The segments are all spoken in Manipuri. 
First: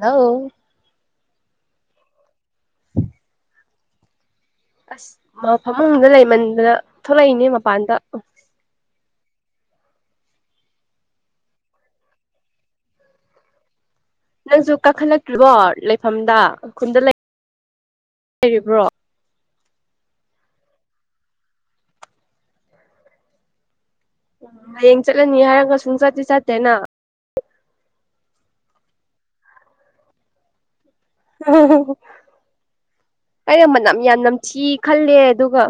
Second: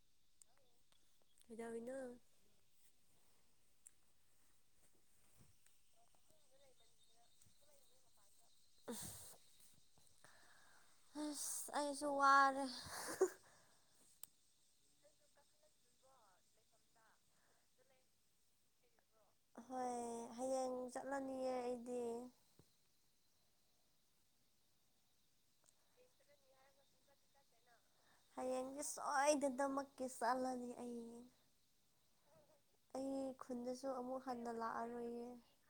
ꯍꯂꯣ ꯀꯩꯗꯧꯔꯤꯅꯣ ꯎꯝ ꯑꯁ ꯃ ꯐꯃꯨꯡꯗ ꯂꯩꯃꯟꯗꯅ ꯊꯣꯛꯂꯛꯏꯅꯦ ꯃꯄꯥꯟꯗ ꯑꯁ ꯑꯁ ꯑꯩꯁꯨ ꯋꯥꯔꯦ ꯅꯪꯁꯨ ꯀꯥꯈꯠꯂꯛ꯭ꯇꯔꯤꯕꯣ ꯂꯩꯐꯝꯗ ꯈꯨꯟꯗ ꯂꯩꯔꯤꯕ꯭ꯔꯣ ꯍꯣꯏ ꯍꯌꯦꯡ ꯍꯌꯦꯡ ꯆꯠꯂꯅꯤꯌꯦ ꯑꯩꯗꯤ [inaudible] ꯍꯌꯦꯡ ꯆꯠꯂꯅꯤ ꯍꯥꯏꯔꯒ ꯁꯨꯡ ꯆꯠꯇꯤ ꯆꯠꯇꯦꯅ ꯍꯌꯦꯡꯗꯤ ꯁꯣꯏꯗꯗꯃꯛꯀꯤ ꯆꯠꯂꯅꯤ ꯑꯩ ꯎꯝ ꯑꯩ ꯑꯩꯅ ꯈꯨꯟꯗꯁꯨ ꯃꯅꯝ ꯌꯥꯝ ꯑꯃꯨꯛ ꯍꯟꯅ ꯅꯝꯊꯤ ꯈꯜꯂꯦ ꯂꯥꯛꯑꯔꯣꯏꯌꯦ ꯑꯗꯨꯒ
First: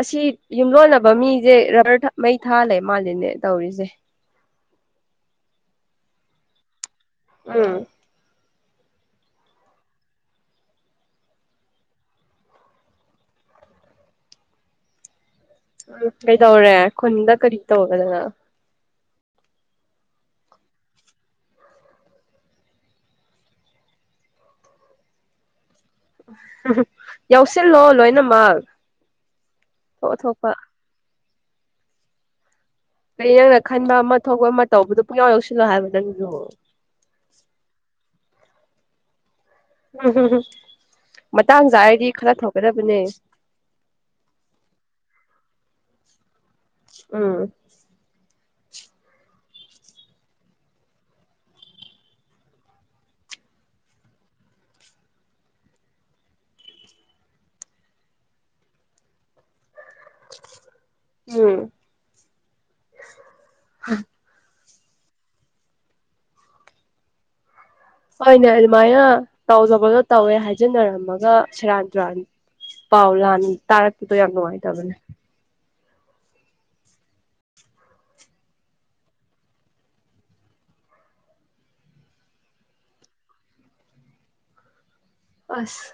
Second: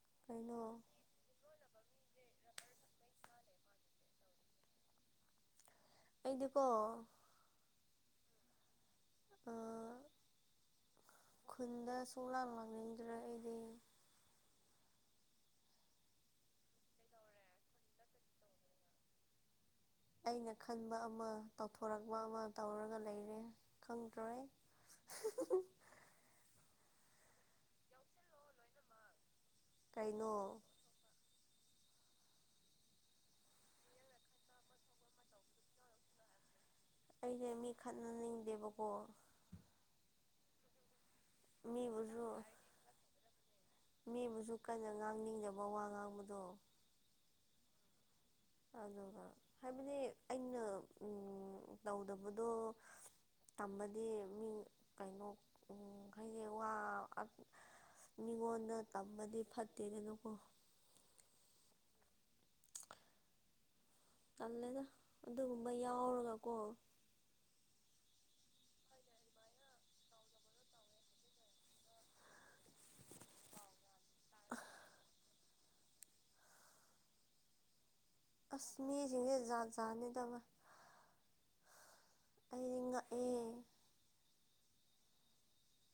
ꯑꯁꯤ ꯀꯩꯅꯣ ꯌꯨꯝꯂꯣꯟꯅꯕ ꯃꯤꯖꯦ ꯔꯕꯔ ꯊ ꯃꯩ ꯊꯥ ꯂꯩꯃꯜꯂꯦꯅꯦ ꯇꯧꯔꯤꯖꯦ ꯑꯩꯗꯤꯀꯣ ꯎꯝ ꯑ ꯈꯨꯟꯗ ꯁꯨꯡ ꯂꯥꯛ ꯂꯥꯛꯅꯤꯡꯗ꯭ꯔꯦ ꯑꯩꯗꯤ ꯎꯝ ꯀꯩꯗꯧꯔꯦ ꯈꯨꯟꯗ ꯀꯔꯤ ꯇꯧꯗꯅ ꯑꯩꯅ ꯈꯟꯕ ꯑꯃ ꯇꯧꯊꯣꯔꯛꯄ ꯑꯃ ꯇꯧꯔꯒ ꯂꯩꯔꯦ ꯈꯪꯗ꯭ꯔꯑꯦ ꯍꯤꯍꯤ [inaudible] ꯌꯥꯎꯁꯤꯜꯂꯣ ꯂꯣꯏꯅꯃꯛ ꯊꯣꯛ ꯀꯩꯅꯣ ꯊꯣꯛꯄ ꯀꯩ ꯅꯪꯅ ꯈꯟꯕ ꯑꯃ ꯊꯣꯛꯄ ꯑꯃ ꯇꯧꯕꯗꯨ ꯄꯨꯡꯌꯥꯎ ꯌꯥꯎꯁꯤꯜꯂꯣ ꯍꯥꯏꯕ ꯅꯪꯖꯨ ꯑꯩꯅꯦꯕꯥ ꯃꯤ ꯈꯠꯅꯅꯤꯡꯗꯦꯕꯀꯣ ꯎꯝꯝ ꯃꯇꯥꯡ ꯆꯥꯔꯗꯤ ꯃꯤꯕꯨꯁꯨ ꯈꯔ ꯊꯣꯛꯒꯗꯕꯅꯦ ꯃꯤꯕꯨꯁꯨ ꯀꯟꯅ ꯉꯥꯡꯅꯤꯡꯗꯕ ꯋꯥ ꯉꯥꯡꯕꯗꯣ ꯎꯝ ꯑꯗꯨꯒ ꯍꯥꯏꯕꯗꯤ ꯑꯩꯅ ꯎꯝ ꯇꯧꯗꯕꯗꯣ ꯇꯝꯕꯗꯤ ꯃꯤ ꯀꯩꯅꯣ ꯎꯝ ꯍꯥꯏꯗꯤ ꯋꯥ ꯑ ꯃꯤꯉꯣꯟꯗ ꯇꯝꯕꯗꯤ ꯐꯠꯇꯦ ꯎꯝ ꯇꯜꯂꯦꯗ ꯑꯗꯨꯒꯨꯝꯕ ꯌꯥꯎꯔꯒꯀꯣ ꯍꯣꯏꯅꯦ ꯑꯗꯨꯃꯥꯏꯅ ꯇꯧꯗꯕꯗꯣ ꯇꯧꯋꯦ ꯍꯥꯏꯖꯟꯅꯔꯝꯃꯒ ꯁꯦꯔꯥꯟ ꯇꯨꯔꯥꯟꯅꯤ ꯄꯥꯎ ꯂꯥꯟ ꯇꯥꯔꯛꯄꯗꯣ ꯌꯥꯝ ꯅꯨꯡꯉꯥꯏꯇꯕꯅꯦ ꯑꯁ ꯃꯤꯁꯤꯡꯁꯦ ꯖꯥꯠꯖꯥꯅꯤꯗꯕ ꯑꯩꯗꯤ ꯉꯛꯑꯦ ꯑꯁ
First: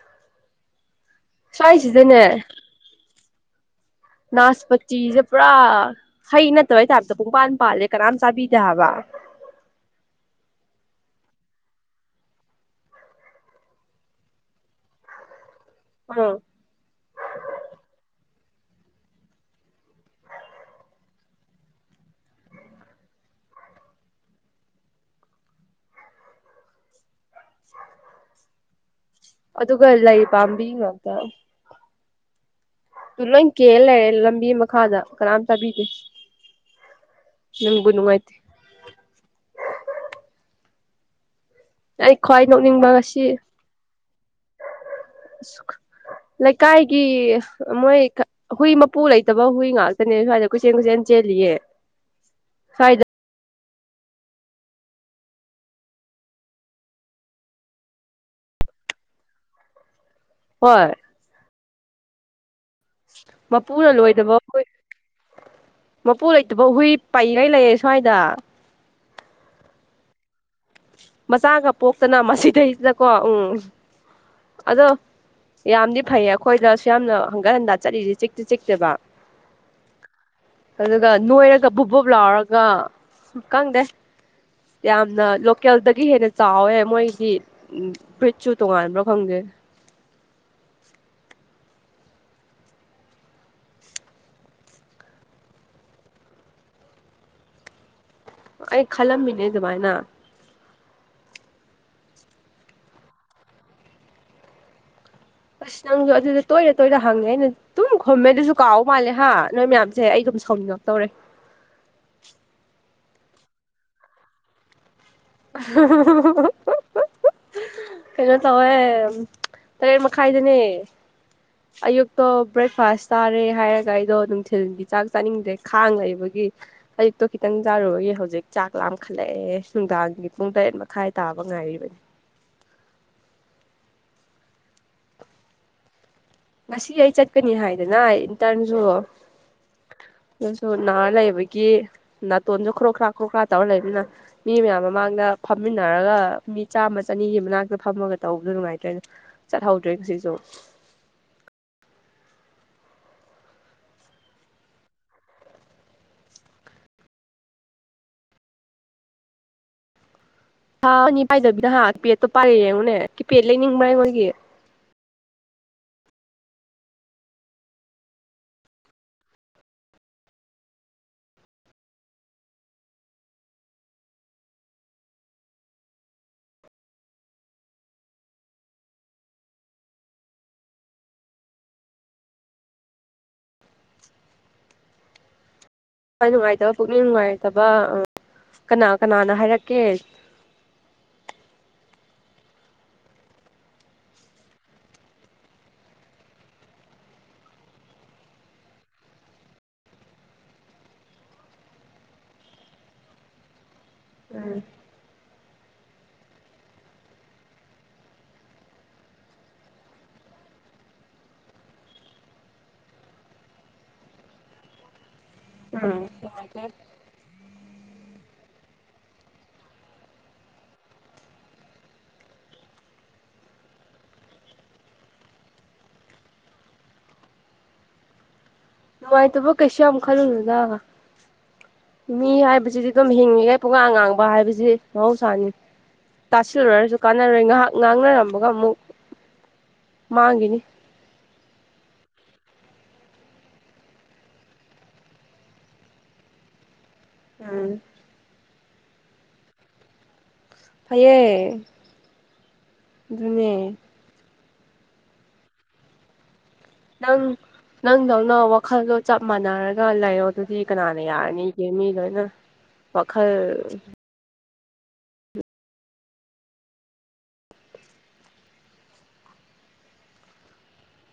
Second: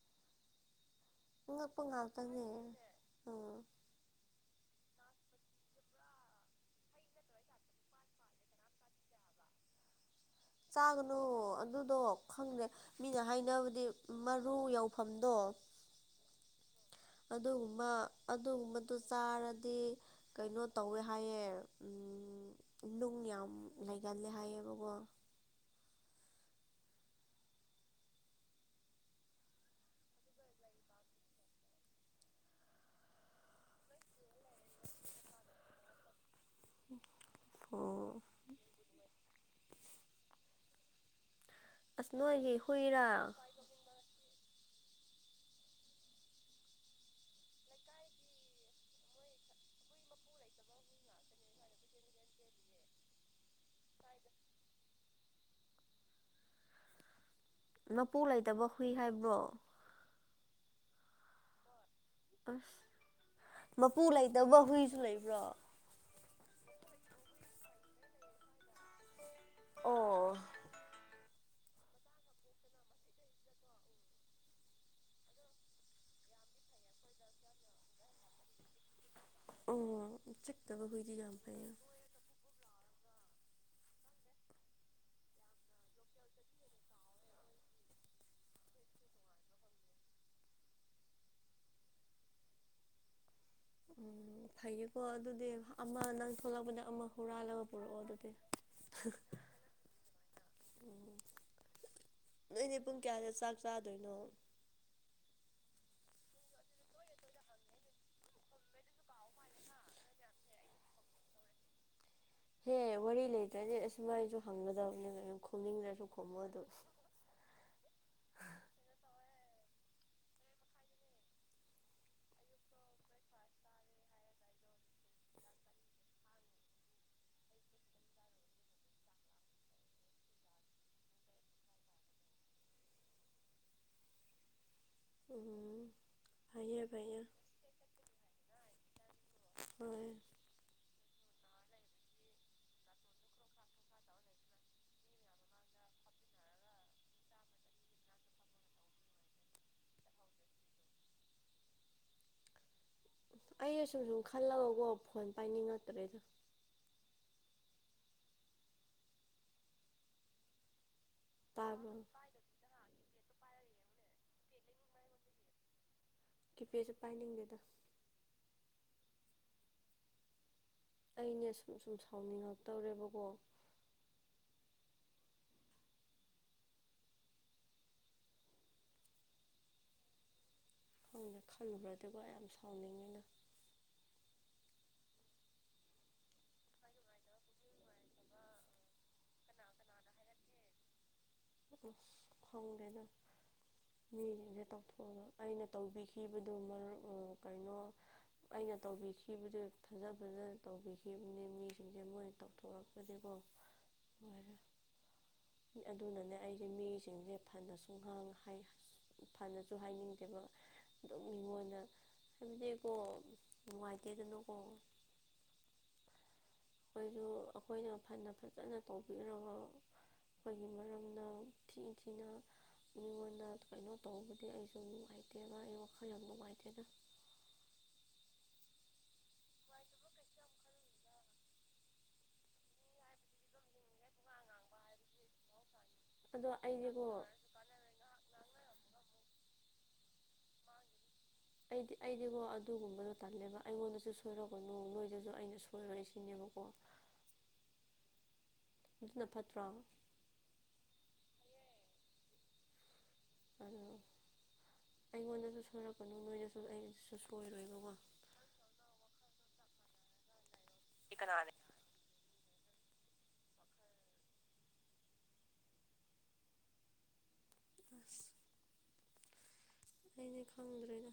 ꯉꯛꯄ ꯁ꯭ꯋꯥꯏꯁꯤꯗꯅꯦ ꯉꯥꯛꯇꯅꯦ ꯎꯝ ꯅꯥꯁ ꯄꯠꯇꯤꯁꯦ ꯄꯨꯔꯥ ꯍꯩ ꯅꯠꯇꯕꯩ ꯇꯥꯏꯞꯇ ꯄꯨꯡꯄꯥꯟ ꯄꯥꯜꯂꯦ ꯀꯅꯥꯝ ꯆꯥꯕꯤꯗꯦ ꯍꯥꯏꯕ ꯆꯥꯒꯅꯣ ꯑꯗꯨꯗꯣ ꯈꯪꯗꯦ ꯃꯤꯅ ꯍꯥꯏꯅꯕꯗꯤ ꯃꯔꯨ ꯌꯧꯐꯝꯗꯣ ꯎꯝ ꯑꯗꯨꯒꯨꯝꯕ ꯑꯗꯨꯒꯨꯝꯕꯗꯨ ꯆꯥꯔꯗꯤ ꯀꯩꯅꯣ ꯇꯧꯋꯦ ꯍꯥꯏꯌꯦ ꯎꯝ ꯅꯨꯡ ꯌꯥꯝ ꯂꯩꯒꯜꯂꯦ ꯍꯥꯏꯌꯦꯕꯀꯣ ꯑꯗꯨꯒ ꯂꯩ ꯄꯥꯝꯕꯤ ꯉꯥꯛꯇ ꯇꯨ ꯂꯣꯏ ꯀꯦꯜ ꯂꯩꯔꯦ ꯂꯝꯕꯤ ꯃꯈꯥꯗ ꯀꯅꯥꯝ ꯆꯥꯕꯤꯗꯦ ꯅꯨꯡꯕꯨ ꯑꯣ ꯅꯨꯡꯉꯥꯏꯇꯦ ꯑꯩ ꯑꯁ ꯈ꯭ꯋꯥꯏ ꯅꯣꯏꯒꯤ ꯅꯣꯛꯅꯤꯡꯕ ꯉꯁꯤ ꯍꯨꯏꯔꯥ ꯂꯩꯀꯥꯏꯒꯤ ꯃꯣꯏ ꯍꯨꯏ ꯃꯄꯨ ꯂꯩꯇꯕ ꯍꯨꯏ ꯉꯥꯛꯇꯅꯦ ꯁꯋꯥꯏꯗ ꯀꯁꯦꯟ ꯀꯁꯦꯟ ꯆꯦꯟꯂꯤꯌꯦ ꯁꯋꯥꯏꯗ ꯃꯥꯄꯨ ꯂꯩꯇꯕ ꯍꯨꯏ ꯍꯥꯏꯕ꯭ꯔꯣ ꯍꯣꯏ ꯑꯁ ꯃꯄꯨꯅ ꯃꯄꯨ ꯂꯣꯏꯗꯕ ꯂꯩꯇꯕ ꯍꯨꯏ ꯍꯨꯏꯁꯨ ꯂꯩꯕ꯭ꯔꯣ ꯃꯄꯨ ꯂꯩꯇꯕ ꯍꯨꯏ ꯄꯩꯒꯩ ꯂꯩꯌꯦ ꯁ꯭ꯋꯥꯏꯗ ꯑꯣ ꯃꯆꯥꯒ ꯄꯣꯛꯇꯅ ꯃꯁꯤꯗꯩꯁꯤꯗꯀꯣ ꯎꯝ ꯑꯗꯣ ꯌꯥꯝꯗꯤ ꯐꯩꯌꯦ ꯑꯩꯈꯣꯏꯗ ꯁ ꯌꯥꯝꯅ ꯍꯟꯒꯠ ꯍꯟꯗꯥ ꯆꯠꯂꯤꯖꯦ ꯆꯤꯛꯇꯤ ꯆꯤꯛꯇꯦꯕ ꯎꯝ ꯆꯤꯛꯇꯕ ꯑꯗꯨꯒ ꯍꯨꯏꯗꯤ ꯌꯥꯝ ꯅꯣꯏꯔꯒ ꯐꯩꯌꯦ ꯕꯨꯞ ꯕꯣꯞ ꯂꯥꯎꯔꯒ ꯈꯪꯗꯦ ꯌꯥꯝꯅ ꯂꯣ ꯀꯦꯜꯗꯒꯤ ꯍꯦꯟꯅ ꯆꯥꯎꯋꯦ ꯃꯣꯏꯗꯤ ꯕ꯭ꯔꯤꯠꯁꯨ ꯇꯣꯉꯥꯟꯕ꯭ꯔ ꯈꯪꯗꯦ [unintelligible] ꯐꯩꯌꯦꯀꯣ ꯑꯗꯨꯗꯤ ꯑꯃ ꯅꯪ ꯊꯣꯛꯂꯛꯄꯗ ꯑꯃ ꯍꯨꯔꯥꯜꯂꯒ ꯄꯨꯔꯛꯑꯣ ꯑꯗꯨꯗꯤ ꯑꯩ ꯈꯜꯂꯝꯃꯤꯅꯦ ꯑꯗꯨꯃꯥꯏꯅ ꯎꯝ ꯅꯣꯏꯗꯤ ꯄꯨꯡ ꯀꯌꯥꯗ ꯆꯥꯛ ꯆꯥꯗꯣꯏꯅꯣ ꯑꯁ ꯅꯪꯁꯨ ꯑꯗꯨꯗ ꯇꯣꯏꯅ ꯇꯣꯏꯅ ꯍꯪꯉꯦ ꯑꯩꯅ ꯑꯗꯨꯨꯝ ꯈꯨꯝꯃꯦ ꯑꯗꯨꯁꯨ ꯀꯥꯎ ꯃꯥꯜꯂꯦ ꯍꯥ ꯅꯣꯏ ꯃꯌꯥꯝꯁꯦ ꯑꯩꯗꯨꯝ ꯁꯥꯎꯅꯤꯡꯉꯛꯇꯧꯔꯦ ꯍꯦ ꯋꯥꯔꯤ ꯂꯩꯇ꯭ꯔꯗꯤ ꯑꯁꯨꯃꯥꯏꯁꯨ ꯍꯪꯒꯗꯕꯅꯦ ꯈꯨꯝꯅꯤꯡꯗ꯭ꯔꯁꯨ ꯈꯨꯝꯃꯣ ꯑꯗꯨ ꯀꯩꯅꯣ ꯇꯧꯋꯦ ꯇꯔꯦꯠ ꯃꯈꯥꯏꯗꯅꯦ [inaudible] ꯑꯌꯨꯛꯇꯣ ꯕ꯭ꯔꯦꯛꯐꯥꯁ ꯆꯥꯔꯦ ꯍꯥꯏꯔꯒ ꯑꯩꯗꯣ ꯅꯨꯡꯊꯤꯜꯒꯤ ꯆꯥꯛ ꯆꯥꯅꯤꯡꯗ꯭ꯔꯦ ꯈꯥꯡ ꯂꯩꯕꯒꯤ ꯑꯌꯨꯛꯇꯣ ꯈꯤꯇꯪ ꯆꯥꯔꯨꯕꯒꯤ ꯍꯧꯖꯤꯛ ꯆꯥꯛ ꯂꯥꯝꯈꯠꯂꯛꯑꯦ ꯅꯨꯡꯗꯥꯡꯒꯤ ꯄꯨꯡ ꯇꯔꯦꯠ ꯃꯈꯥꯏ ꯇꯥꯕ ꯉꯥꯏꯔꯤꯕꯅꯤ ꯎꯝ ꯐꯩꯌꯦ ꯉꯁꯤ ꯑꯩ ꯐꯩꯌꯦ ꯆꯠꯀꯅꯤ ꯍꯥꯏꯗꯅ ꯏꯟꯇꯔꯟꯁꯨ ꯍꯣꯏ ꯑꯗꯨꯁꯨ ꯅꯥ ꯂꯩꯕꯒꯤ ꯅꯥꯇꯣꯟꯁꯨ ꯈꯔꯣꯛ ꯈ꯭ꯔ ꯈꯨꯔꯣꯛ ꯈ꯭ꯔꯥ ꯇꯧꯔ ꯂꯩꯕꯅꯤꯅ ꯃꯤ ꯃꯌꯥꯝ ꯃꯃꯥꯡꯗ ꯐꯝꯃꯤꯟꯅꯔꯒ ꯃꯤ ꯆꯥꯝꯃ ꯆꯅꯤꯒꯤ ꯃꯅꯥꯛꯇ ꯐꯝꯃꯒ ꯇꯧꯕꯗꯣ ꯅꯨꯡꯉꯥꯏꯇꯣꯏꯅꯦꯣ ꯆꯠꯍꯧꯗ꯭ꯔꯦ ꯉꯁꯤꯁꯨ ꯑꯩ ꯁꯨꯝ ꯁꯨꯝ ꯈꯜꯂꯒꯀꯣ ꯐꯣꯟ ꯄꯥꯏꯅꯤꯡꯉꯛꯇ꯭ꯔꯦꯗ ꯊꯥ ꯑꯅꯤ ꯄꯥꯏꯗꯕꯤꯅ ꯍꯥ ꯇꯥꯕ꯭ꯔꯣ ꯄꯦꯠꯇꯣ ꯄꯥꯏꯔꯥ ꯌꯦꯡꯉꯨꯅꯦ ꯀꯤꯄꯦꯠ ꯂꯩꯅꯤꯡꯕ꯭ꯔꯥꯏ ꯃꯣꯏꯒꯤ ꯀꯤꯄꯦꯠꯁꯨ ꯄꯥꯏꯅꯤꯡꯗꯦꯗ ꯑꯩꯅꯦ ꯁꯨꯝ ꯁꯨꯝ ꯁꯥꯎꯅꯤꯡꯉꯛꯇꯧꯔꯦꯕꯀꯣ ꯈꯪꯗꯦ ꯈꯜꯂꯨꯕꯗꯀꯣ ꯌꯥꯝ ꯁꯥꯎꯅꯤꯡꯉꯦꯗ ꯊꯋꯥꯏ ꯅꯨꯡꯉꯥꯏꯇꯕ ꯄꯨꯛꯅꯤꯡ ꯅꯨꯡꯉꯥꯏꯇꯕ ꯀꯅꯥ ꯀꯅꯥꯅ ꯍꯥꯏꯔꯛꯀꯦ ꯑꯣ ꯍꯪꯒꯦꯅꯪ [unintelligible] ꯃꯤꯖꯤꯡꯖꯦ ꯇꯧꯊꯣꯛꯑꯒ ꯑꯩꯅ ꯇꯧꯕꯤꯈꯤꯕꯗꯨ ꯃꯔ ꯑ ꯀꯩꯅꯣ ꯑꯩꯅ ꯇꯧꯕꯤꯈꯤꯕꯗꯨ ꯐꯖ ꯐꯖꯅ ꯇꯧꯕꯤꯈꯤꯕꯅꯦ ꯃꯤꯁꯤꯡꯁꯦ ꯃꯣꯏ ꯇꯧꯊꯣꯔꯛꯄꯗꯤꯀꯣ ꯃꯔ [inaudible] ꯑꯗꯨꯅꯅꯦ ꯑꯩꯖꯦ ꯃꯤꯁꯤꯡꯖꯦ ꯐꯅꯁꯨ ꯉꯥꯡ ꯍꯥꯏ ꯐꯅꯁꯨ ꯍꯥꯏꯅꯤꯡꯗꯦꯕ ꯑꯗꯨꯝ ꯃꯤꯉꯣꯟꯗ ꯍꯥꯏꯕꯗꯤꯀꯣ ꯅꯨꯡꯉꯥꯏꯇꯦꯗꯅꯀꯣ ꯑ [inaudible] ꯑꯩꯈꯣꯏꯁꯨ ꯑꯩꯈꯣꯏꯅ ꯐꯅ ꯐꯖꯅ ꯇꯧꯕꯤꯔꯒ ꯑꯗꯨꯒꯤ ꯃꯔꯝꯅ ꯊꯤ ꯊꯤꯅ ꯃꯤꯉꯣꯟꯗ ꯀꯩꯅꯣ ꯇꯧꯕꯗꯤ ꯑꯩꯁꯨ ꯅꯨꯡꯉꯥꯏꯇꯦꯅ ꯑꯩ ꯋꯥꯈꯜ ꯌꯥꯝ ꯅꯨꯡꯉꯥꯏꯇꯦꯅ ꯅꯨꯡꯉꯥꯏꯇ ꯐꯣꯛ ꯀꯦ ꯁ꯭ꯃ ꯈꯜꯅ ꯂꯒ ꯃꯤ ꯍꯥꯏꯕꯁꯤꯗꯤ ꯑꯗꯨꯝ ꯍꯤꯡꯉꯤꯈ ꯄꯨꯡꯉ ꯉꯥꯡꯕ ꯋꯥ ꯍꯥꯏꯕꯁꯤ ꯃꯍꯧꯁꯥꯅꯤ ꯑꯗꯣ ꯇꯥꯁꯤꯜꯂꯔꯁꯨ ꯑꯩꯗꯤꯀꯣ ꯀꯥꯟꯅꯔꯣꯏ ꯉꯥꯏꯍꯥꯛ ꯉꯥꯡꯅꯔꯝꯃꯒ ꯑꯃꯨꯛ ꯃꯥꯡꯈꯤꯅꯤ ꯍ ꯑꯩꯗꯤ ꯑꯩꯗꯤꯀꯣ ꯑꯗꯨꯒꯨꯝꯕꯗꯣ ꯇꯜꯂꯦꯕ ꯑꯩꯉꯣꯟꯗꯁꯨ ꯁꯣꯏꯔꯣꯀꯣꯏ ꯅꯨ ꯅꯣꯏꯗꯁꯨ ꯑꯩꯅ ꯁꯣꯏꯔꯣꯏꯁꯤꯅꯦꯕꯀꯣ ꯎꯝ ꯑꯗꯨꯅ ꯐꯠꯇ꯭ꯔꯣ ꯑꯌꯦꯡ ꯑꯗꯣ ꯑꯩꯉꯣꯟꯗꯁꯨ ꯁꯣꯏꯔꯛꯄꯅꯨ ꯅꯣꯏꯗꯁꯨ ꯑꯩꯁꯨ ꯅꯪ ꯁꯣꯏꯔꯣꯏ ꯅꯪꯗꯧꯅ ꯋꯥꯈꯜꯗꯣ ꯆꯞ ꯃꯥꯟꯅꯔꯒ ꯂꯩꯔꯣ ꯑꯗꯨꯗꯤ ꯀꯅꯥꯅ ꯌꯥꯔꯅꯤꯒꯦ ꯃꯤ ꯂꯣꯏꯅ ꯎꯝ ꯄꯈꯥꯏ ꯑꯁ ꯑꯩꯅꯦ ꯈꯪꯗ꯭ꯔꯦꯗ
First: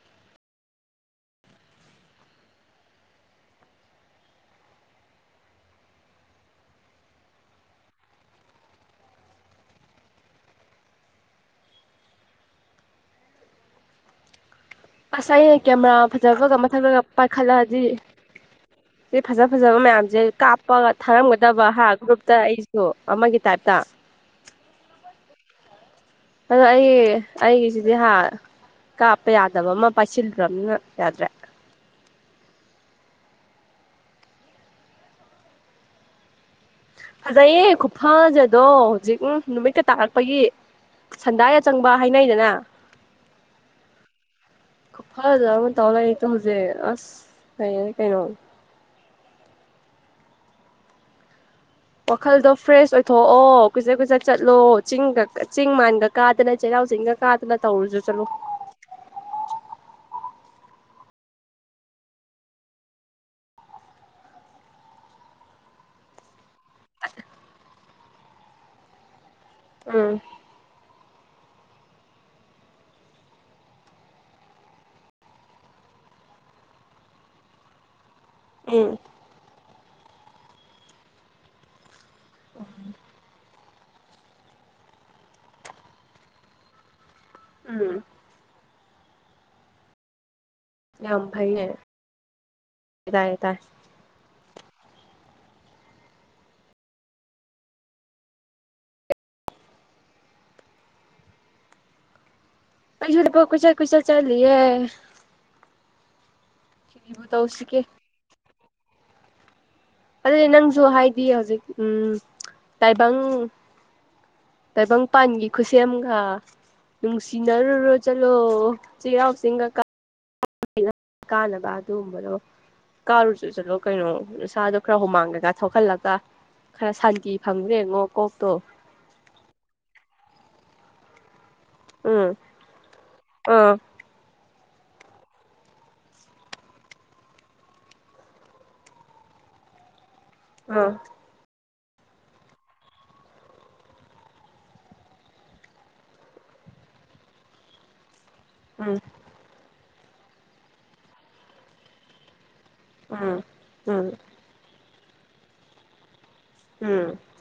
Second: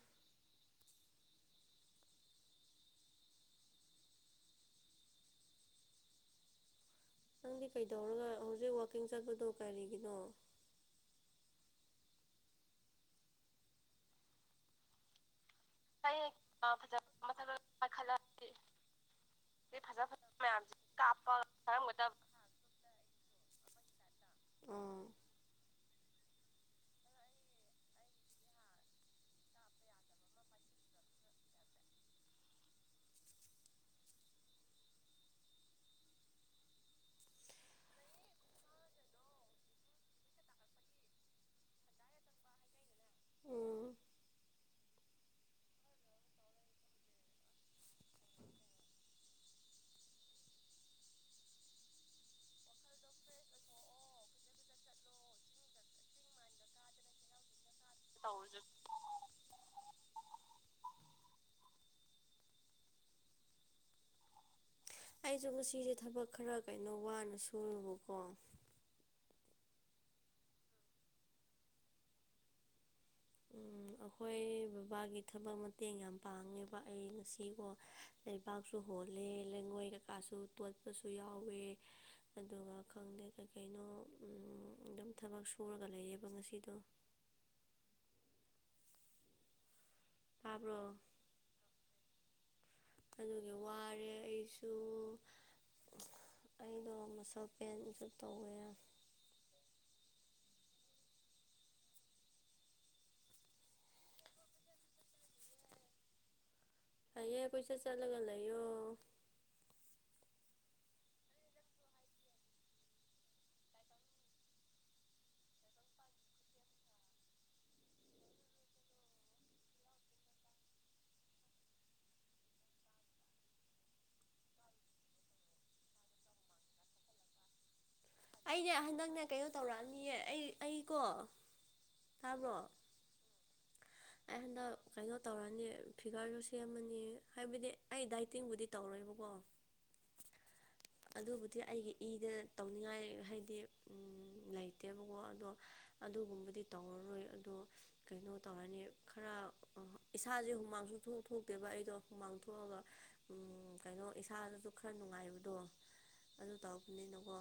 ꯅꯪꯗꯤ ꯀꯩꯗꯧꯔꯒ ꯍꯧꯖꯤꯛ ꯋꯥꯛꯀꯤꯡ ꯆꯠꯄꯗꯣ ꯀꯔꯤꯒꯤꯅꯣ ꯑꯁ ꯑꯩꯅ ꯀꯦꯃꯦꯔꯥ ꯑꯩ ꯐꯖꯕꯒ ꯐꯖ ꯃꯊꯂꯒ ꯃꯊꯛ ꯄꯥꯏꯈꯠꯂꯛꯑꯗꯤ ꯀꯥꯈꯠꯂꯗꯤ ꯁꯤ ꯐꯖ ꯐꯖꯕ ꯃꯌꯥꯝꯁꯦ ꯃꯌꯥꯝꯁꯦ ꯀꯥꯞꯄꯒ ꯀꯥꯞꯄ ꯊꯥꯔꯝꯒꯗꯕ ꯍꯥ ꯊꯥꯔꯝꯒꯗꯕ ꯒ꯭ꯔꯨꯞꯇ ꯑꯩꯁꯨ ꯑꯃꯒꯤ ꯇꯥꯏꯞꯇ ꯑ ꯑꯗꯣ ꯑꯩꯒꯤ ꯑꯩꯒꯤꯁꯤꯗꯤ ꯍꯥ ꯀꯥꯞꯄ ꯌꯥꯗꯕ ꯑꯃ ꯄꯥꯏꯁꯤꯟꯗ꯭ꯔꯝꯅ ꯌꯥꯗ꯭ꯔꯦ ꯐꯖꯩꯌꯦ ꯈꯨꯐꯖꯗꯣ ꯍꯧꯖꯤꯛ ꯅꯨꯃꯤꯠꯀ ꯇꯥꯔꯛꯄꯒꯤ ꯁꯟꯗꯥ ꯑ ꯆꯪꯕ ꯍꯥꯏꯅꯩꯗꯅ ꯎꯝ ꯐꯖ ꯑꯃ ꯇꯥꯎ ꯂꯩꯇꯣ ꯍꯧꯖꯤꯛ ꯑꯁ ꯂꯩꯌꯦ ꯀꯩꯅꯣ ꯋꯥꯈꯜꯗꯣ ꯐ꯭ꯔꯦꯁ ꯑꯣꯏꯊꯣꯛꯑꯣ ꯀꯨꯆꯠ ꯀꯨꯏꯆꯠ ꯆꯠꯂꯣ ꯆꯤꯡꯒ ꯆꯤꯡ ꯃꯥꯟꯒ ꯀꯥꯗꯅ ꯆꯩꯔꯥꯎ ꯆꯤꯡꯒ ꯀꯥꯗ ꯑꯗꯨꯅ ꯇꯧꯔꯨꯁꯨ ꯆꯠꯂꯣ ꯑꯩꯁꯨ ꯉꯁꯤꯁꯦ ꯊꯕꯛ ꯈꯔ ꯀꯩꯅꯣ ꯋꯥꯅ ꯁꯨꯕꯀꯣ ꯎꯝ ꯎꯝ ꯑꯩꯈꯣꯏ ꯕꯕꯥꯒꯤ ꯊꯕꯛ ꯃꯇꯦꯡ ꯌꯥꯝ ꯄꯥꯡꯉꯦꯕ ꯑꯩ ꯉꯁꯤꯀꯣ ꯂꯩꯕꯥꯛꯁꯨ ꯎꯝ ꯍꯣꯜꯂꯦ ꯂꯩꯉꯣꯏ ꯀꯩꯀꯥꯁꯨ ꯇꯣꯠꯄꯁꯨ ꯌꯥꯎꯋꯦ ꯑꯗꯨꯒ ꯈꯪꯗꯦ ꯀꯩ ꯀꯩꯅꯣ ꯑꯗꯨꯝ ꯊꯕꯛ ꯁꯨꯔꯒ ꯂꯩꯌꯦꯕ ꯉꯁꯤꯗꯣ ꯎꯝ ꯇꯥꯕ꯭ꯔꯣ ꯌꯥꯝ ꯐꯥꯏꯅꯦ ꯑꯗꯨꯒꯤ ꯋꯥꯔꯦ ꯑꯩꯁꯨ ꯑꯗꯨꯨ ꯑꯩꯗꯣ ꯃꯁꯜ ꯄꯦꯟꯁꯨ ꯇꯧꯋꯦ ꯑꯣ ꯀꯨꯁ ꯀꯨꯁ ꯆ ꯕꯨ ꯍꯥꯏꯌꯦ ꯄꯩꯁꯥ ꯇꯧꯁꯤꯒꯦ ꯆꯂꯒꯂꯣ ꯑꯗꯨꯗꯤ ꯅꯪꯁꯨ ꯍꯥꯏꯗꯤ ꯍꯧꯖꯤꯛ ꯎꯝ ꯇꯥꯏꯕꯪ ꯇꯥꯏꯕꯪꯄꯥꯟꯒꯤ ꯈꯨꯠꯁꯦꯝꯒ ꯅꯨꯡꯁꯤꯅꯔꯨꯔꯣ ꯆꯠꯂꯣ ꯆ ꯌꯥꯎ ꯆꯦꯡꯒꯀ ꯀꯥꯟꯅꯕ ꯑꯗꯨꯒꯨꯝꯕꯗꯣ ꯀꯥꯔꯨ ꯆ ꯆꯠꯂꯣ ꯀꯩꯅꯣ ꯅꯁꯥꯗꯣ ꯈꯔ ꯍꯨꯃꯥꯡꯒꯒ ꯊꯣꯛꯍꯜꯂꯒ ꯈꯔ ꯁꯥꯟꯇꯤ ꯐꯪꯗ꯭ꯔꯦꯉꯣ ꯑꯩꯅꯦ ꯍꯟꯗꯛꯅꯦ ꯀꯩꯅꯣ ꯇꯧꯔꯛꯑꯅꯤꯌꯦ ꯑꯩ ꯑꯩꯀꯣ ꯎꯝ ꯇꯥꯕ꯭ꯔꯣ ꯎꯝ ꯑꯩ ꯍꯟꯗꯛ ꯀꯩꯅꯣ ꯇꯧꯔꯅꯤ ꯐꯤꯒꯔꯁꯨ ꯁꯦꯝꯃꯅꯤ ꯍꯥꯏꯕꯗꯤ ꯑꯩ ꯗꯥꯏꯇꯤꯡꯕꯨꯗꯤ ꯇꯧꯔꯣꯏꯕꯀꯣ ꯑꯥ ꯑꯗꯨꯕꯨꯗꯤ ꯑꯩꯒꯤ ꯏꯗ ꯇꯧꯅꯤꯡꯉꯥꯏ ꯍꯥꯏꯗꯤ ꯂꯩꯇꯦꯕꯀꯣ ꯑꯗꯣ ꯑꯗꯨꯒꯨꯝꯕꯗꯤ ꯇꯧꯔꯔꯣꯏ ꯑꯗꯣ ꯀꯩꯅꯣ ꯇꯧꯔꯅꯤ ꯎꯝ ꯈꯔ ꯏꯁꯥꯁꯦ ꯍꯨꯃꯥꯡꯁꯨ ꯊꯣꯛ ꯊꯣꯛꯇꯦꯕ ꯑꯩꯗꯣ ꯍꯨꯃꯥꯡ ꯊꯣꯛꯑꯒ ꯎꯝ ꯎꯝ ꯀꯩꯅꯣ ꯏꯁꯥꯗꯁꯨ ꯈꯔ ꯅꯨꯡꯉꯥꯏꯕꯗꯣ ꯑꯗꯨ ꯎꯝ ꯇꯧꯛꯄꯅꯤꯅꯀꯣ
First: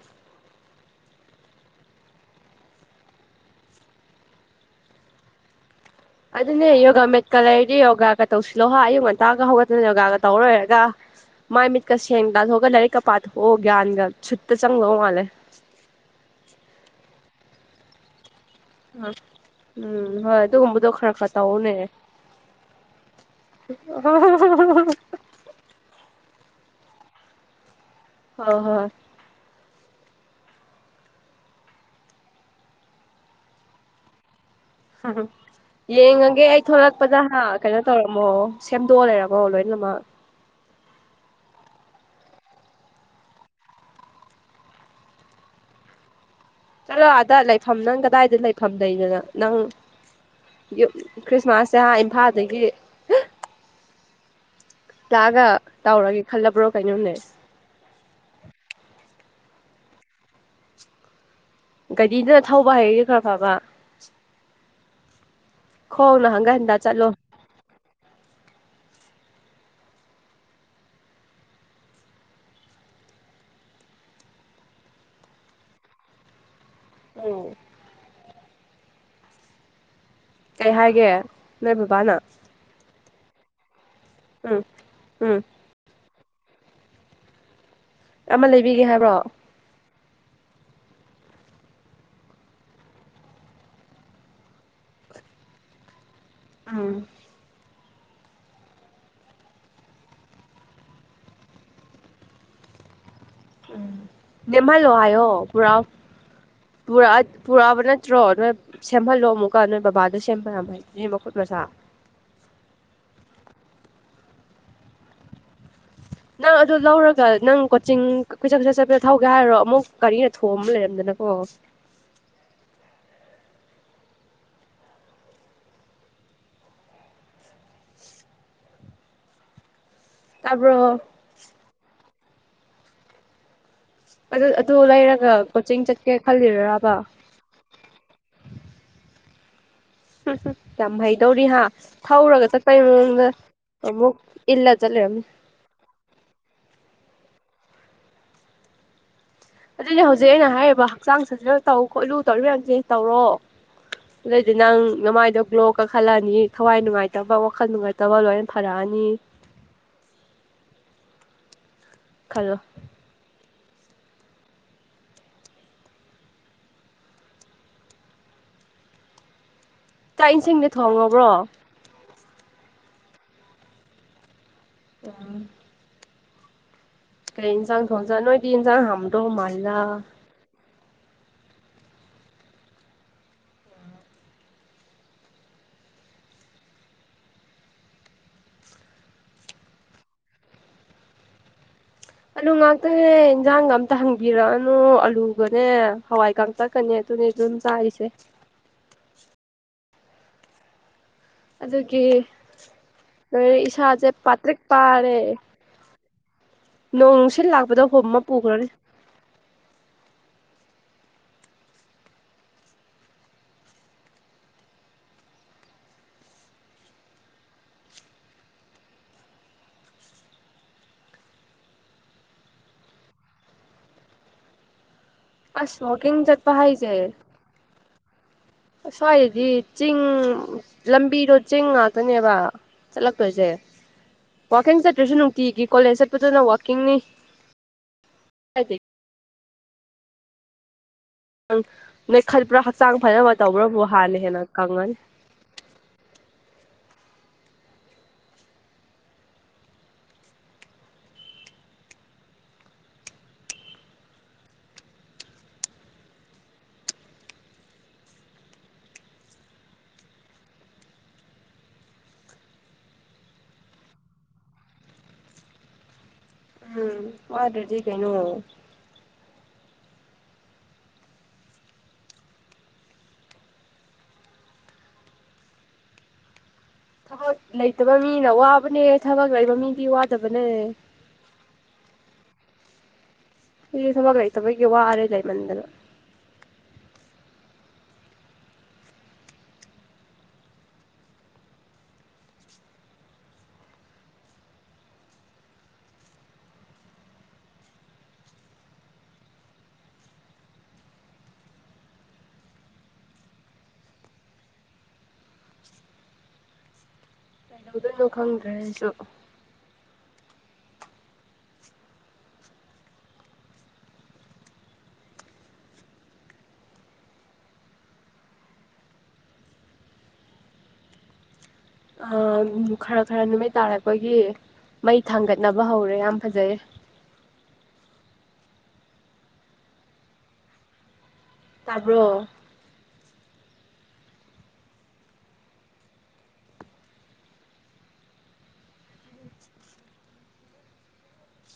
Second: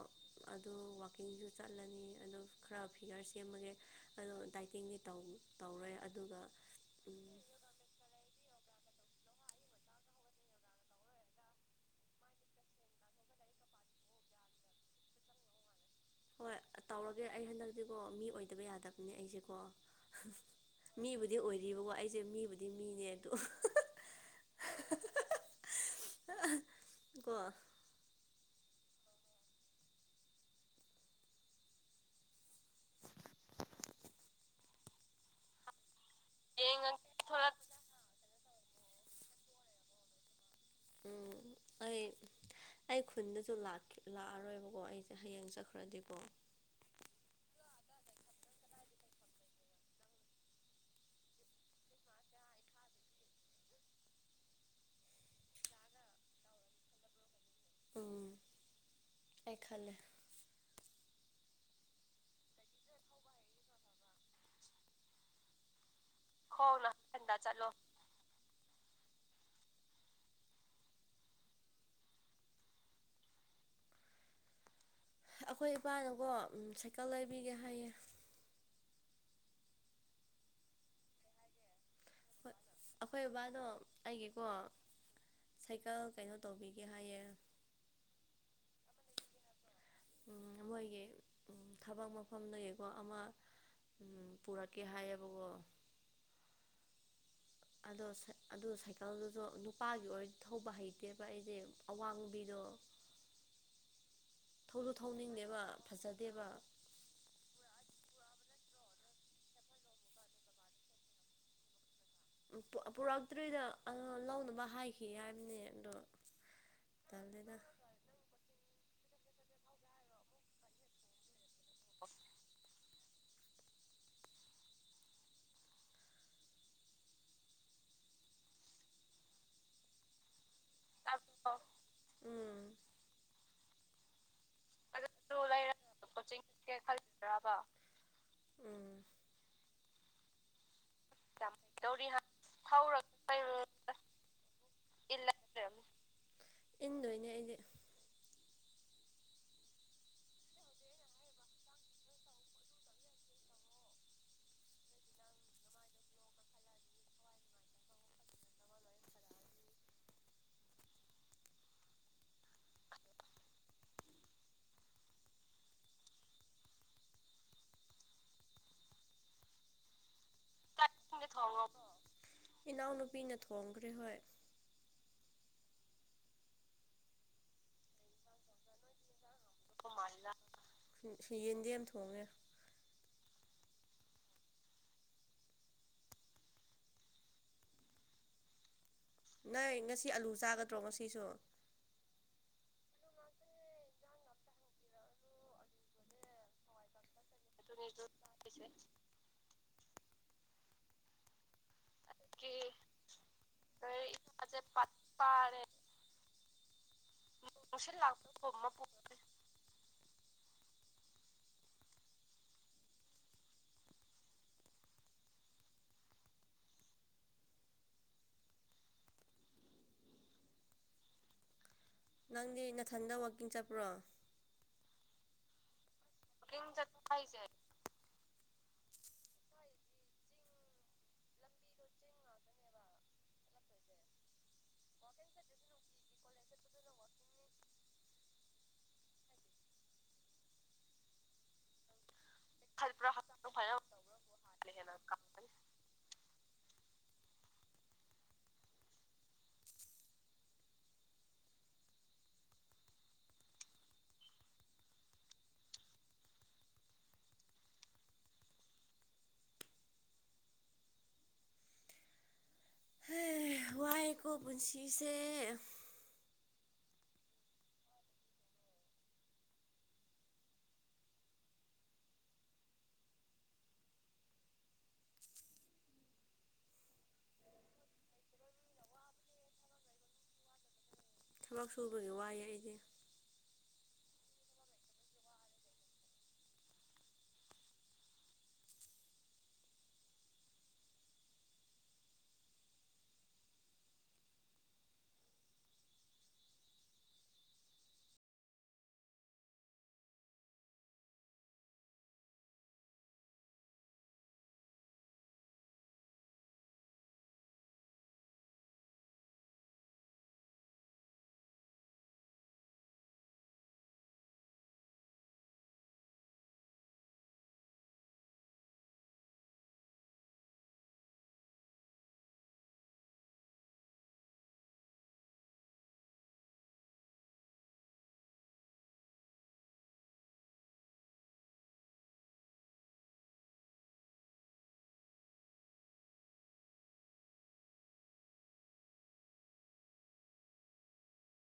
ꯑꯗꯨ ꯋꯥꯛꯀꯤꯡꯁꯨ ꯆꯠꯂꯅꯤ ꯑꯗꯨ ꯈꯔ ꯐꯤꯒꯔ ꯁꯦꯝꯃꯒꯦ ꯑꯗꯣ ꯗꯥꯏꯇꯤꯡꯗꯤ ꯇꯧ ꯇꯧꯔꯦ ꯑꯗꯨꯅꯦ ꯌꯣꯒꯥ ꯃꯦꯠꯀ ꯂꯩꯔꯗꯤ ꯌꯣꯒꯥꯒ ꯇꯧꯁꯤꯜꯂꯣ ꯍꯥꯏ ꯑꯌꯨꯛ ꯉꯟꯇꯥꯒ ꯍꯧꯒꯠꯇꯅ ꯌꯣꯒꯥꯒ ꯇꯧꯔꯣꯏꯔꯒ ꯃꯥꯏ ꯃꯤꯠꯀ ꯁꯦꯡꯅ ꯇꯥꯊꯣꯛꯑꯒ ꯂꯥꯏꯔꯤꯛꯀ ꯄꯥꯊꯣꯛꯑꯣ ꯒ꯭ꯌꯥꯟꯒ ꯁꯨꯠꯇ ꯆꯪꯂꯣ ꯃꯥꯜꯂꯦ ꯍꯣꯏ ꯇꯧꯔꯒꯦ ꯑꯩ ꯍꯟꯗꯛꯇꯤꯕꯣ ꯃꯤ ꯑꯣꯏꯗ ꯂꯩꯇꯕ ꯌꯥꯗꯕꯅꯦ ꯑꯩꯁꯦꯀꯣ ꯎꯝ ꯍꯣꯏ ꯑꯗꯨꯒꯨꯝꯕꯗꯣ ꯈꯔ ꯈꯔ ꯃꯤꯕꯨꯗꯤ ꯇꯧꯑꯣꯅꯦ ꯑꯣꯏꯔꯤꯕꯀꯣ ꯑꯩꯁꯦ ꯃꯤꯕꯨꯗꯤ ꯃꯤꯅꯦ ꯑꯗꯨ ꯑꯍꯥ ꯑꯍꯥ ꯀꯣ ꯍ ꯍꯣꯏ ꯌꯦꯡꯉꯒꯦ ꯑꯩ ꯊ ꯍꯌꯦꯡ ꯍꯣꯂꯛꯄꯗ ꯍꯥ ꯊꯣꯛꯂꯛ ꯀꯩꯅꯣ ꯇꯧꯔꯝꯃꯣ ꯁꯦꯝꯗꯣꯛꯑ ꯂꯩꯔꯝꯃꯣ ꯂꯣꯏꯅꯃꯛ ꯎꯝ ꯑꯩ ꯑꯩ ꯈꯨꯟꯗꯁꯨ ꯂꯥꯛꯑꯔꯣꯏꯕꯀꯣ ꯑꯩꯁꯦ ꯍꯌꯦꯡ ꯆꯠꯈ꯭ꯔꯗꯤꯀꯣ ꯆꯠꯂꯣ ꯑꯗ ꯂꯩꯐꯝ ꯅꯪ ꯀꯗꯥꯏꯗ ꯂꯩꯐꯝ ꯂꯩꯗꯅ ꯅꯪ ꯈ꯭ꯔꯤꯁꯃꯥꯁꯁꯦꯥꯟ ꯏꯝꯐꯥꯜꯗꯒꯤ ꯂꯥꯛꯑꯒ ꯇꯧꯔꯒꯦ ꯈꯜꯂꯕ꯭ꯔꯣ ꯀꯩꯅꯣꯝꯅꯦ ꯑꯥ ꯑꯦꯈꯜꯂꯦ ꯒꯥꯗꯤꯗꯨꯅ ꯊꯧꯕ ꯍꯥꯏꯁꯨ ꯈꯔ ꯐꯕ ꯈꯣꯡꯅ ꯍꯪꯒꯠ ꯍꯟꯗ ꯍꯣꯅ ꯆꯠꯂꯣ ꯊꯟꯗ ꯆꯂꯣ ꯑꯩꯈꯣꯏ ꯏꯄꯥꯅꯀꯣ ꯁꯥꯏꯀꯜ ꯎꯝ ꯂꯩꯕꯤꯒꯦ ꯍꯥꯏꯌꯦ ꯀꯩ ꯍꯥꯏꯒꯦ ꯅꯣꯏ ꯕꯕꯥꯅ ꯣꯏ ꯑꯩꯈꯣꯏ ꯕꯕꯥꯗꯣ ꯑꯩꯒꯦꯀꯣ ꯎꯝ ꯎꯝ ꯁꯥꯏꯀꯜ ꯀꯩꯅꯣ ꯇꯧꯕꯤꯒꯦ ꯍꯥꯏꯌꯦ ꯑꯃ ꯂꯩꯕꯤꯒꯦ ꯍꯥꯏꯕ꯭ꯔꯣ ꯃꯣꯏꯒꯤ ꯊꯕꯛ ꯃꯐꯝꯗꯒꯤꯀꯣ ꯑꯃ ꯎꯝ ꯄꯨꯔꯛꯀꯦ ꯍꯥꯏꯌꯦꯕꯀꯣ ꯑꯥ ꯑꯗꯣ ꯑꯗꯨ ꯁꯥꯏꯀꯜꯗꯨꯁꯨ ꯅꯨꯄꯥꯒꯤ ꯑꯣꯏ ꯊꯧꯕ ꯍꯩꯇꯦꯕ ꯑꯩꯁꯦ ꯑꯋꯥꯡꯕꯤꯗꯣ ꯎꯝ ꯊꯧꯂꯨ ꯅꯦꯝꯍꯜꯂꯣ ꯍꯥꯏꯌꯣ ꯊꯧꯅꯤꯡꯗꯦꯕ ꯄꯨꯔꯛ ꯐꯖꯗꯦꯕ ꯄꯨꯔꯛꯑ ꯄꯨꯔꯛꯑꯕ ꯅꯠꯇ꯭ꯔꯣ ꯅꯣꯏ ꯁꯦꯝꯍꯜꯂꯣ ꯑꯃꯨꯛꯀ ꯅꯣꯏ ꯕꯕꯥꯗꯣ ꯁꯦꯝꯕꯅ ꯍꯥꯏꯩ ꯁꯦꯝꯕꯨꯠ ꯃꯆꯥ ꯄꯨꯔꯛꯇ꯭ꯔꯤꯗ ꯂꯧꯅꯕ ꯍꯥꯏꯈꯤ ꯍꯥꯏꯕꯅꯦ ꯑꯗꯣ ꯅꯪ ꯑꯗꯨ ꯂꯧꯔꯒ ꯇꯜꯂꯦꯗ ꯅꯪ ꯆꯤꯡ ꯀꯩꯆꯠ ꯀꯨꯆꯠ ꯆꯠꯄꯦꯗ ꯊꯧꯒꯦ ꯍꯥꯏꯔꯣ ꯑꯃꯨꯛ ꯒꯥꯔꯤꯅ ꯊꯣꯡꯑꯝꯕ ꯂꯩꯔꯝꯗꯅꯀꯣ ꯍꯁ ꯇꯥꯄ ꯑꯣ ꯑꯗꯨ ꯑꯗꯨ ꯂꯩꯔꯒ ꯀꯣꯆꯤꯡ ꯆꯠꯀꯦ ꯈꯜꯂꯤꯔꯔꯕ ꯭ꯔꯕ ꯎꯝ ꯆ ꯀꯩꯗꯧꯔꯤ ꯍꯥ ꯗꯧꯔꯤ ꯊꯧꯔꯒ ꯆꯠꯄꯩ ꯃꯑꯣꯡꯗ ꯊꯧꯔꯒ ꯑꯃꯨꯛ ꯏꯜꯂ ꯆꯠꯂꯔꯝꯅꯤ [unintelligible] ꯏꯗꯨꯏꯅꯦ ꯑꯩ ꯑꯗꯨꯏꯗꯤ ꯍꯧꯖꯤꯛ ꯑꯩꯅ ꯍꯥꯏꯔꯤꯕ ꯍꯛꯆꯥꯡ ꯁꯥꯖꯦꯜ ꯇꯧ ꯈꯣꯠꯂꯨ ꯇꯧꯔꯤꯕ ꯃꯌꯥꯝꯁꯦ ꯇꯧꯔꯣ ꯑꯗꯨꯗꯩꯗꯤ ꯅꯪ ꯅꯃꯥꯏꯗꯣ ꯒ꯭ꯂꯣ ꯀꯥꯈꯠꯂꯑꯅꯤ ꯊꯋꯥꯏ ꯅꯨꯡꯉꯥꯏꯇꯕ ꯋꯥꯈꯜ ꯅꯨꯡꯉꯥꯏꯇꯕ ꯂꯣꯏꯅ ꯐꯔꯛꯑꯅꯤ ꯈꯜꯂꯣ ꯆꯥꯛ ꯏꯁꯤꯡꯗꯤ ꯊꯣꯡꯉꯕ꯭ꯔꯣ [unintelligible] ꯏꯅꯥꯎꯅꯨꯄꯤꯅ ꯊꯣꯡꯈ꯭ꯔꯦ ꯍꯣꯏ [unintelligible] ꯀꯩ ꯏꯟꯁꯥꯡ ꯊꯣꯡꯖꯥ ꯅꯣꯏꯗꯤ ꯏꯟꯖꯥꯡ ꯍꯥꯝꯗꯧ ꯃꯥꯂꯦ [unintelligible] ꯌꯦꯟꯗꯤꯌꯥꯝ ꯊꯣꯡꯉꯦ ꯅꯣꯏ ꯉꯁꯤ ꯑꯂꯨ ꯆꯥꯒꯗ꯭ꯔꯣ ꯉꯁꯤꯁꯨ ꯑꯥꯂꯨ ꯉꯥꯛꯇꯅꯦ ꯏꯟꯖꯥꯡꯒ ꯑꯝꯇ ꯍꯪꯕꯤꯔꯛꯑꯅꯨ ꯑꯥꯂꯨꯒꯅꯦ ꯍꯋꯥꯏ ꯀꯥꯛꯇꯛ ꯀꯅꯦ ꯑꯗꯨꯅꯤ ꯑꯗꯨꯝ ꯆꯥꯏꯁꯦ [unintelligible] ꯑꯗꯨꯒꯤ ꯂꯣꯏꯔꯦ ꯏꯁꯥꯁꯦ ꯄꯥꯇ꯭ꯔꯤꯛ ꯄꯥꯔꯦ ꯅꯣꯡꯁꯤꯜ ꯂꯥꯛꯄꯗ ꯅꯨꯡꯁꯤꯠ ꯍꯣꯝꯃ ꯂꯥꯛꯄ ꯄꯨꯈ꯭ꯔꯅꯤ ꯃꯄꯨ ꯅꯪꯗꯤ ꯅꯥꯊꯟꯗ ꯋꯥꯛꯀꯤꯡ ꯆꯠꯄ꯭ꯔꯣ ꯑꯁ ꯋꯥꯀꯤꯡ [unintelligible] ꯆꯠꯄ ꯍꯥꯏꯁꯦ ꯑꯁ꯭ꯋꯥꯏꯗꯤ ꯆꯤꯡ ꯂꯝꯕꯤꯗꯣ ꯆꯤꯡ ꯉꯥꯛꯇꯅꯦꯕ ꯆꯠꯂꯛꯇꯣꯏꯁꯦ ꯋꯥꯛꯀꯤꯡ ꯆꯠꯇ꯭ꯔꯁꯨ ꯅꯨꯡꯇꯤꯒꯤ ꯀꯣꯂꯦꯖ ꯆꯠꯄꯗꯨꯅ ꯋꯥꯛꯀꯤꯡꯅꯤ ꯅꯣꯏ ꯈꯠꯄ꯭ꯔꯥ ꯍꯛꯆꯥꯡ ꯐꯖꯅꯕ ꯇꯧꯕ꯭ꯔꯕꯨ ꯍꯥꯟꯅ ꯍꯦꯟꯅ ꯀꯪꯉꯅꯤ [unintelligible] ꯀꯥꯟꯅꯩ꯫ ꯋꯥꯏꯀꯣ ꯄꯨꯟꯁꯤꯁꯦ ꯎꯝ ꯋꯥꯗ꯭ꯔꯗꯤ ꯀꯩꯅꯣ ꯊꯕꯛ ꯂꯩꯇꯕ ꯃꯤꯅ ꯋꯥꯕꯅꯦ ꯊꯕꯛ ꯂꯩꯕ ꯃꯤꯗꯤ ꯋꯥꯗꯕꯅꯦ ꯊꯕꯛ ꯁꯨꯕꯒꯤ ꯋꯥꯏ ꯑꯩꯗꯤ ꯑꯩꯁꯨ ꯊꯥꯕꯛ ꯂꯩꯇꯕꯒꯤ ꯋꯥꯔꯦ ꯂꯩꯃꯟꯗꯅꯥ [unintelligible] ꯈꯪꯗ꯭ꯔꯦꯑꯩꯁꯨ ꯑꯥ ꯈꯔ ꯈꯔ ꯅꯨꯃꯤꯠ ꯇꯥꯔꯛꯄꯒꯤ ꯃꯩ ꯊꯥꯡꯒꯠꯅꯕ ꯍꯧꯔꯦ ꯌꯥꯝ ꯐꯖꯩꯌꯦ ꯇꯥꯕ꯭ꯔꯣ